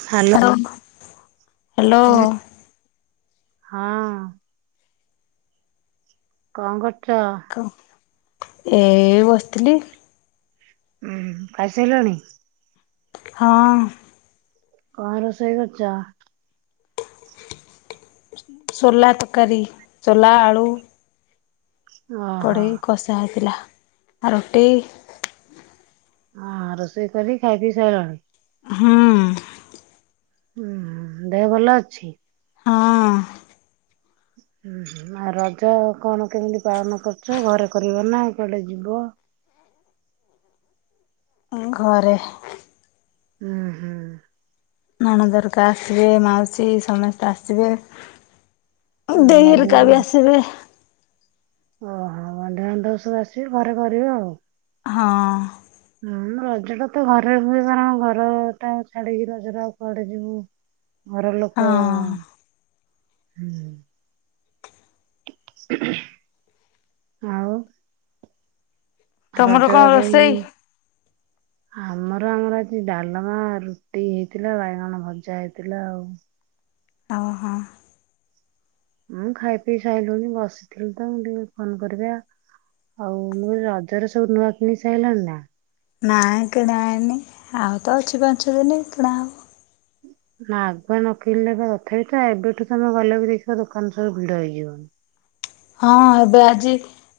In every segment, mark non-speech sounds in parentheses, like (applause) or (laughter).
Hello. Hello. ହୁଁ ହଁ। କଣ କରୁଛ? ଏଇ ବସିଥିଲି। ଉୁଁ ଖାଇସାରିଲଣି? ହଁ। କଣ ରୋଷେଇ କରିଛ? ସୋଲା ତରକାରୀ ସୋଲା ଆଳୁ ଓହୋ ପଡ଼ିକୀ କଷା ହେଇଥିଲା ଆ ରୁଟି। ହଁ ରୋଷେଇ କରୀକି ଖାଇ ପିଇ ସାରିଲଣି? ହଁ। ଦେହ ଭଲ ଅଛି। ହଁ। ରଜ କଣ କେମିତି ପାଳନ କରୁଛ ଘରେ କରିବ ନା କୁଆଡେ ଯିବ। ଘରେ। ହୁଁ ହୁଁ। ନାଣନ୍ଦଏହରିକା ଆସିବେ ମାଉସୀ ସମସ୍ତେ ଆସିବେ ଦେଇ ବନ୍ଧୁ ହେରିକା ବି ଆସିବେ ଓହୋ ବନ୍ଧୁ ବାନ୍ଧବ ସବୁ ଆସିବେ ଘରେ କରିବ। ହଁ। ହଁ ରଜ ଟା ତ ଘରେ ହୁଏ କାରଣ ଘର ଟା ଛାଡିକି ରଜରେଆଉ କୁଆଡେ ଯିବୁ। ହ (unintelligible) ଘର ଲୋକ ସେ (inaudible) ରଜ ତମର କଣ ରୋଷେଇ? ପାଇଁ ଆମର ଆମର ଆଜି ଡାଲମା ରୁଟି ହେଇଥିଲା ବାଇଗଣ ଭଜା ହେଇଥିଲା ଆଉ ଆଉ ହଁ। ମୁଁ ଖାଇ ପିଇ ସାଇିଲୁଣିି ବସିଥିଲୁ ତ ଟିକେ ଫୋନ କରିବା। ଆଉ ମୁଁ ରଜରେ ସବୁ ନୂଆ କିଣିସାଇଲଣି ନା। ନାଇଁ କିଣାହୋଇନିଆଉ ତ ଅଛି ପାଞ୍ଚ ଦିନ କିଣା ହବ। ନା ଆଗୁଆ ନକିଣିଲେ ବା ତଥାପି ତ ଏବେଠୁ ତମେ ଗଲେ ବି ଦେଖିବ ଦୋକାନ ସବୁ ଭିଡ ହେଇଯିବନି? ହଁ ଏବେ ଆଜି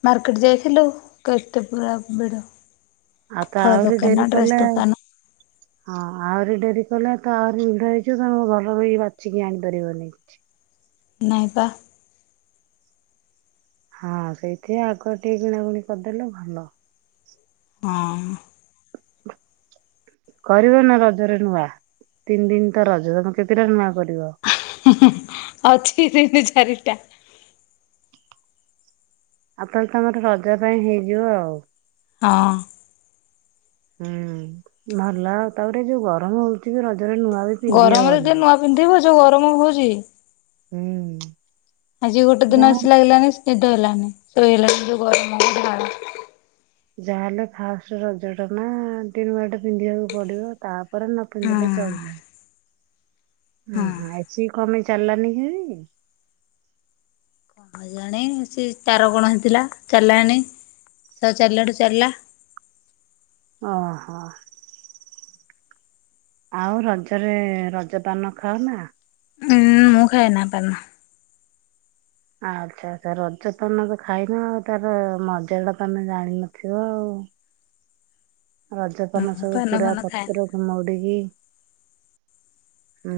ମାର୍କେଟ ଯାଇଥିଲୁ କେତେ ପୁରା ଭିଡ। ଆଉ ତ ଫଳ ଆହୁରି ଡେରି ଦୋକାନ ଡ୍ରେସ୍ କଲେ ଦୋକାନ। ହଁ ଆହୁରି ଡେରି କଲେ ତ ଆହୁରି ଭିଡା ହେଇଯିବ ତମେ ଭଲକିରିବାଛିକି ଆଣିପାରିବନି। ନାଇଁ ପା। ହଁ ସେଇଥି ଆଗୁଆଟିକେ କିଣାକିଣି କରିଦେଲେ ଭଲ। ହଁ। କରିବ ନା ରଜରେ ନୂଆ ତିନି ଦିନ ତ ରଜ ତମେ କେତେଟା ନୂଆ କରିବ। ଅଛି ତିନି ଚାରିଟା। ଆଉ ତାହେଲେ ତମର ରଜା ପାଇଁ ହେଇଯିବ ଆଉ। ହଁ। ହୁଁ ଭଲ ତାପରେ ଯୋଉ ଗରମ ହଉଛି ଯେ ରଜରେ ନୂଆ ବି। ପିନ୍ଧି ଗରମରେ ହବନି। ଯିଏନୂଆ ପିନ୍ଧିବ ଯୋଉ ଗରମ ହଉଚି। ହୁଁ। ଆଜି ଗୋଟେ ଦିନ ଯାହା ଏସିଲାଗିଲାନି ନିଦ ହେଲାନି ଶୋଇହେଲାନିଯୋଉ ଗରମକୁ ଝାଳ। ଯାହାହେଲେ ଫାଷ୍ଟ ରଜ ଟା ନା ଟିକେ ଲୁଗାଟା ପିନ୍ଧିବାକୁ ପଡିବ ତା। ତା ପରେ ନ ହଁ ପିନ୍ଧିଲେ ଚଳିବ। ଉଁ ହଁ ହୁଁ ଏସି କଣ ପାଇଁ ଚାଲିଲାନି କି ଆଜି। କେଜାଣି ସେ ତାର କଣ ହେଇଥିଲା ଚାଲିଲାଣିି ସହ ଚାଲିଲାଠୁ ଚାଲିଲା। ଓହୋ। ଆଉ ରଜରେ ରଜପାନ ଖାଅ ନା। ଉଁ ମୁଁ ଖାଏନା ପାନ। ଆଚ୍ଛା ଆଛା ରଜ ପାନ ତ ଖାଇନ ଆଉ ତାର ମଜା ଟା ତମେ ଜାଣିନଥିବ ଆଉ। (inaudible) ରଜପାନ ମୁଁ ସବୁ ପାନ ପୁରା ଫାନ ଖାଏନା ପତ୍ର। ମଉଡିକି ହୁଁ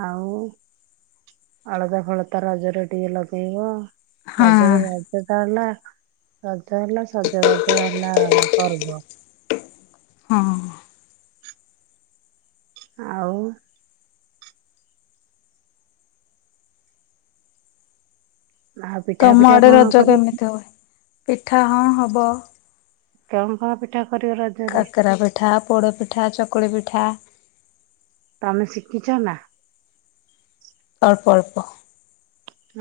ଆଉ ଅଳତା ଫଳତା ରଜରେ ଟିକେ ଲଗେଇବ। ହଁ ରଜରେ ବର୍ଷାଟା ହେଲା। ରଜ ହେଲା ସଜବାଜ ହେଲା ପର୍ବ। ହଁ। ଆଉ। ଆଉ ପିଠା ତମ ଫିଠା ଆଡେ କଣ ରଜ କରିବ କେମିତି ହୁଏ? ପିଠା ହଁ ହବ। କେଉଁ ପ୍ରକାର ପିଠା କରିବ ରଜ। କାକରା ପିଠା ପୋଡ଼ପିଠା ଚକୁଳି ପିଠା। ତମେ ଶିଖିଛ ନା? ଅଳ୍ପ ଅଳ୍ପ।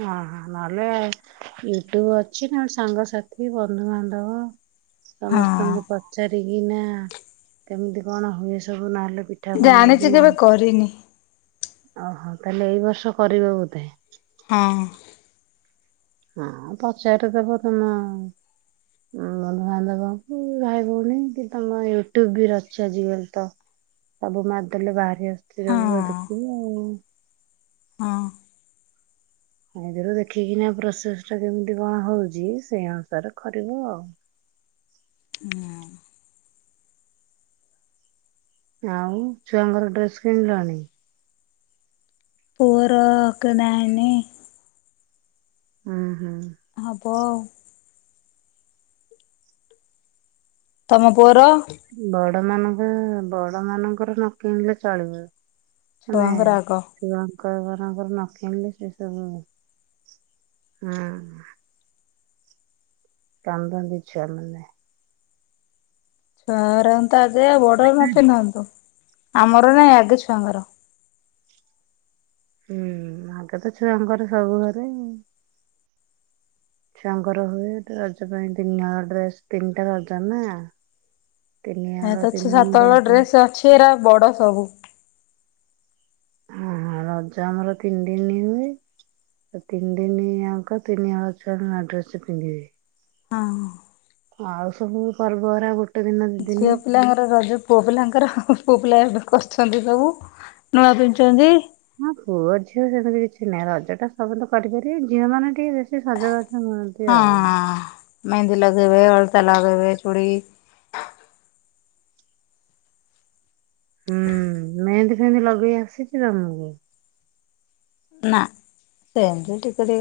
ଓ ହ ନହେଲେ। ୟୁଟୁବ ଅଛି ନହେଲେ ସାଙ୍ଗସାଥି ବନ୍ଧୁବାନ୍ଧବ। ସମସ୍ତଙ୍କୁ ହଁ ପଚାରିକି ନା କେମିତି କଣ ହୁଏ ସବୁ ନହେଲେ ପିଠ ଜାଣିଛି କେବେ କରିନି। ଓହୋ ତାହେଲେ ଏଇ ବର୍ଷ କରିବ ବୋଧେ। ହଁ। ହଁ ପଚାରି ଦବ ତମ ବନ୍ଧୁବାନ୍ଧବଙ୍କୁ ଭାଇ ଭଉଣୀ କି ତମ ୟୁଟ୍ୟୁବ ବି ଅଛି ଆଜିକାଲି ତ। (unintelligible) ସବୁ ମାରି ଦେଲେ ବାହାରି ଆସିଥିବ ସବୁ ହଁ ଦେଖିବ ଆଉ। ହଁ। ଏଥିରୁ ଦେଖିକିନା ପ୍ରୋସେସଟା କେମିତି କଣ ହଉଛି ସେଇ ଅନୁସାରେ କରିବ ଆଉ। ହୁଁ। ଆଉ ଛୁଆଙ୍କର ଡ୍ରେସ କିଣିଲଣି? ପୁଅର କିଣା ହେଇନି। ଓ ହୁଁ। ହବ ଆଉ। ତମ ପୁଅର? ବଡ ମାନଙ୍କ ବଡ ମାନଙ୍କର ନ କିଣିଲେ ଚଳିବ। ମାନେ। ଛୁଆଙ୍କର ଆଗ। ଛୁଆଙ୍କ ଘରଙ୍କର ନ କିଣିଲେ ସେ ସବୁ ହଁ। କାନ୍ଦନ୍ତି ଛୁଆ ମାନେ। ଛୁଆଙ୍କର ହ ତ ଆଗେ ବଡର ନ ପିନ୍ଧନ୍ତୁ ଆମର ନାଇଁ ଆଗେ ଛୁଆଙ୍କର। ହୁଁ ଆଗେ ତ ଛୁଆଙ୍କର ସବୁ ଘରେ। ଛୁଆଙ୍କର ହୁଏ ରଜ ପାଇଁ ତିନି ହଳ ଡ୍ରେସ ତିନିଟା ରଜ ନା। ତିନି ଏ ହଳ ତ ତିନି ଅଛି ଦିନ ସାତହଳ ରଜ ଡ୍ରେସ ଅଛି ଏରା ବଡ ସବୁ। ହ ହ ରଜ ଆମର ତିନି ଦିନ ହୁଏ। ତିନି ଦିନି ଯାକ ତିନି ହଳ ଛୁଆଆ ଡ୍ରେସ ପିନ୍ଧିବେ। ହଁ। ଆଉ ସବୁ ପର୍ବ ହରା ଗୋ ଝିଅ ପିଲାଙ୍କର ରଜ ପୁଅପିଲାଙ୍କର ପୁଅପିଲା ଏବେ କରୁଛନ୍ତି ସବୁ ନୂଆ ପିନ୍ଧୁଛନ୍ତି। ହଁ ପୁଅ ଝିଅ ସେମିତି କିଛି ନାହିଁ ରଜ ଟା ସବୁ ତ କରିପାରିବେ ଝିଅ ମାନେ ଟିକେ ବେଶି ସଜବାଜ ହୁଅନ୍ତି। ହଁ ଆଉ। ମେହେନ୍ଦି ଲଗେଇବେ ଅଳତା ଲଗେଇବେ ଚୁଡ଼ି ହୁଁ ମେହେନ୍ଦୀ ଫେହେନ୍ଦି ଲଗେଇ ଆସିଛି ତମକୁ। ନା ସେମ୍ ତି ଟିକେ ଟିକେ।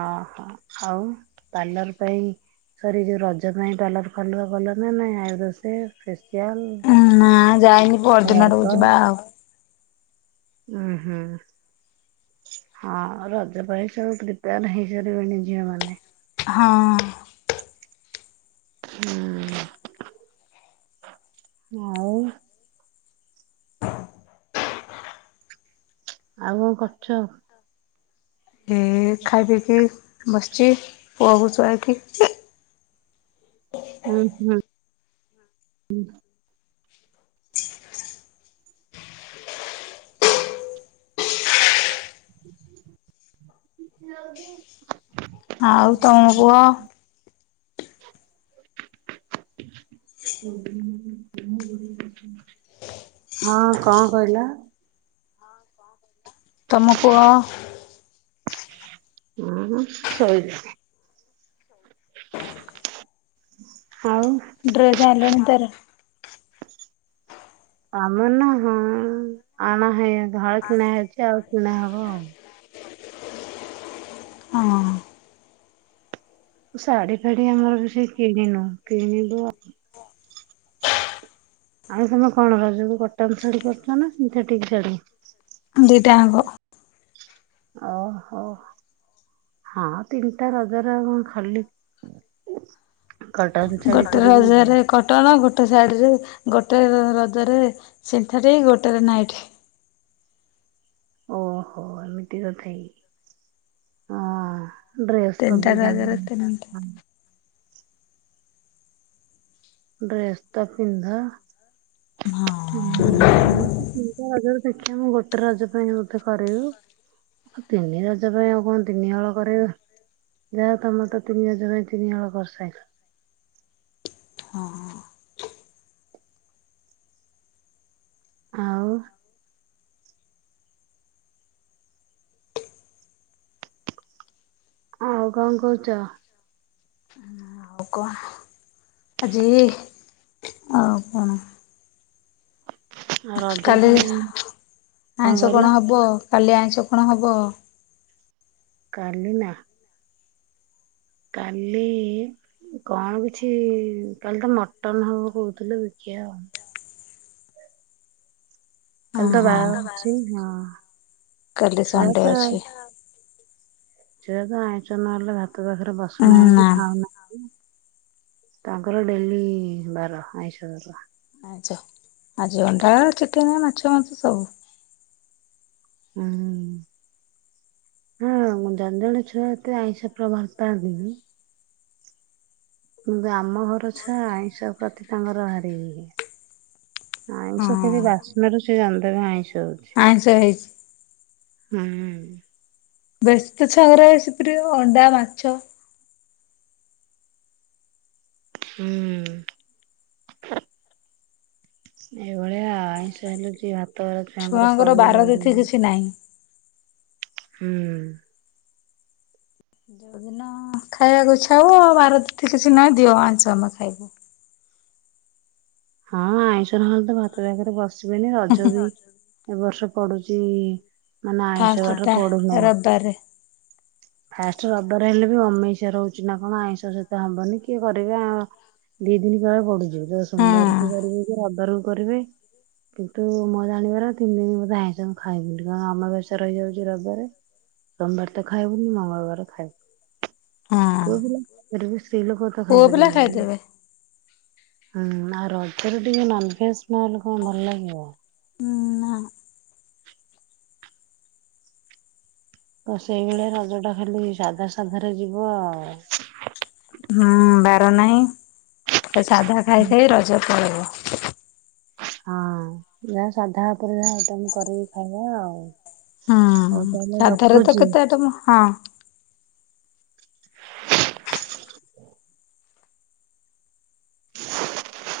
ଓହୋ ଆଉ ପାର୍ଲର ପାଇଁ। ସରି ଯୋଉ ରଜ ପାଇଁ ପାର୍ଲ ର ଫାର୍ଲର ଗଲଣି ନା ନାହିଁ ଆଇବର ସେଭ୍? ଫେସିଆଲ ଉଁ ନା ଯାଇନି ପହରଦିନ ହେୟାର ଆଡକୁ ଯିବା ଆଉ। ଉ ହୁଁ। ହଁ ରଜ ପାଇଁ ସବୁ ପ୍ରିପେୟାର ହେଇସାରିବେଣି ଝିଅ ମାନେ। ହଁ ହୁଁ ଆଉ ଆଉ କଣ କରୁଛ ଏ ଖାଇ ପିଇକି ବସିଛି ପୁଅକୁ ଶୁଆଇକି ହୁଁ ହୁଁ (unintelligible) ଆଉ ତମ ପୁଅ (inaudible) (inaudible) (unintelligible) ହଁ, କଣ କହିଲ? ତମ ପୁଅ ହୁଁ ଶଇଛି ଆଉ ଡ୍ରେସ ଆଇଁଲଣି ତାର ଆମ ନା ହଁ ଆଣା ହେଇ ହଳେ କିଣା ହେଉଛି ଆଉ କିଣା ହବ ଆଉ ହଁ ଶାଢୀ ଫାଢୀ ଆମର ବେସି କିଣିନୁ କିଣିବୁ ଆ ଆଉ ତମେ କଣ ରଜକୁ କଟନ ଶାଢୀ କରୁଛ ନା ସିନ୍ଥେଟିକ୍ ଶାଢୀ ଦିଟା ଆଂକ ଓହୋ ହଁ ତିନିଟା ରଜର କଣ ଖାଲି କଟନ ଶାଡି ଗୋଟେ କରିବେ ରଜରେ କଟନ ଗୋଟେ ସାଡ଼ିରେ ଗୋଟେ ରଜରେ ସନ୍ଥେଟିକ ଗୋଟେରେ ନାଇଟ୍ ଓହୋ ଏମିତି କଥାକି ହଁ ଡ୍ରେସ ତିନିଟା ରଜରେ କରିଥାନ୍ତି ତିନିଟା (unintelligible) ଡ୍ରେସ ତ ପିନ୍ଧ (unintelligible) ହଁ ଦେଖିଆ ମୁଁ ଗୋଟେ ରଜ ପାଇଁ ମୋତେ କରିବୁ ଆଉ ତିନି ରଜ ପାଇଁ ଆଉ କଣ ତିନି ହଳ କରିବେ ଯାହା ହଉ ତମର ତ ତିନି ରଜ ପାଇଁ ତିନି ହଳ କରିସାଲ ହଁ ଆଉ ଆଉ କଣ କହୁଛ ଆଉ କଣ ଆଜି ଆଉ କଣ ଆଉ ରଜ କାଲି ପାଇଁ ଆଇଁଷ କଣ ହବ କାଲି ଆଇଁଷ କଣ ହବ? କାଲି ନା କାଲି କଣ କିଛି କାଲି ତ ମଟନ ହବ କହୁଥିଲ ଦେଖିବା ଆଉ କାଲି ହଁ ତ ହଁ ବାହାଘର ଅଛି, ହଁ। କାଲି ଛୁଆ ସଣ୍ଡେ ତ ଅଛି। ଛୁଆ ତ ଆଇଁଷ ନହେଲେ ଭାତ ପାଖରେ ବସୁନାହାନ୍ତି, ନା ଖାଉନାହାନ୍ତି। ତାଙ୍କର ଡେଲି ବାର ଆଇଶ, ଅରୁଆ। ଆଛ ଆଜି ଅଣ୍ଡା, ଚିକେନ୍, ମାଛ, ମାଂସ ସବୁ। ଉ, ହୁଁ। ହୁଁ, ଜଣେ ଜଣେ ଛୁଆ ଏତେ ଆଇଁଷ ପ୍ର ଭଲ ପାଆନ୍ତି ନି। କିନ୍ତୁ ଆମ ଘର ଛୁଆ ଆଇଁସ ପ୍ରତି ତାଙ୍କର ଭାରି ଇଏ। ହଁ ଆଇଁଷ ଖାଲି ବାସ୍ନାରୁ ସେ ଜାଣିଦେବେ ଆଇଁଷ ବୋଲି। ଆଇଁଷ ହେଇଛି। ହୁଁ। ବ୍ୟସ୍ତ ଛଆଙ୍କ ର ଏସିପି ର ଅଣ୍ଡା, ମାଛ ହୁଁ। ଏଇଭଳିଆ ଆଇଁଷ ହେଲୁଛି ଭାତ ଗଲା ଛୁଆଙ୍କର ପଡି ବାର ତିଥି (unintelligible) କିଛି ନାହିଁ। ହୁଁ। ଯୋଉଦିନ ଖାଇବାକୁ ଇଛା ହବ ବାର ତିଥି କିଛି ନାହିଁ ଦିଅ ଆଇଂଶ ଆମେ ଖାଇବୁ। ହଁ ଆଇଁଷ ନହେଲେ ତ ଭାତ ପାଖରେ ବସିବେନି ରଜ ବି ଏବ ବର୍ଷ ପଡୁଛି ମାନେ ଆଇଁଷ ବାର ପଡୁନାହିଁ। ବାରେ। ଫାଷ୍ଟ ରବିବାର ହେଲେ ବି ଅମେଇଷ ରହୁଛି ନା କଣ ଆଇଁଷ ସହିତ ହବନି କିଏ କରିବେ। ଦି ଦିନ କଳେ ପଡୁଛିିବ ତ ହଁ ସୋମବାରକୁ କରିବେ କି ରବିବାରକୁ କରିବେ। କିନ୍ତୁ ମୋ ଜାଣିବାର ତିନି ଦିନ ବୋଧେ ଆଇଁଶ ଖାଇବିନି କାରଣ ଅମାବାସ୍ୟା ରହିଯାଉଛି ରବିବାରେ। ସୋମବାର ତ ଖାଇବୁନି ମଙ୍ଗଳବାର ଖାଇବୁ। ପୁଅ ପିଲା ଖାଇପାରିବୁ ସ୍ତ୍ରୀ ଲୋକ ତ ହଁ ପୁଅ ପିଲା ଖାଇପାରିବେନି। ଖାଇଦେବେ। ହୁଁ ଆଉ ରଜରେ ଟିକେ ନନ୍ଭେଜ ନ ହେଲେ କଣ ଭଲ ଲାଗିବ। ହୁଁ, ନା ତ ସେଇଭଳିଆ ରଜ ଟା ଖାଲି ସାଧା ସାଧା ରେ ଯିବ ଆଉ। ହୁଁ, ବାର ନାହିଁ ସେ ସାଧା ଖାଇଖାଇ ରଜ ପଳେଇବ। ହଁ, ଯାହା ସାଧା ଓପରେ ଆଇଟମ କରିକି ଖାଇବା ଆଉ। ହଉ ତାହେଲେ ରଖୁଛି। ତମୁଁ ହଁ। (unintelligible)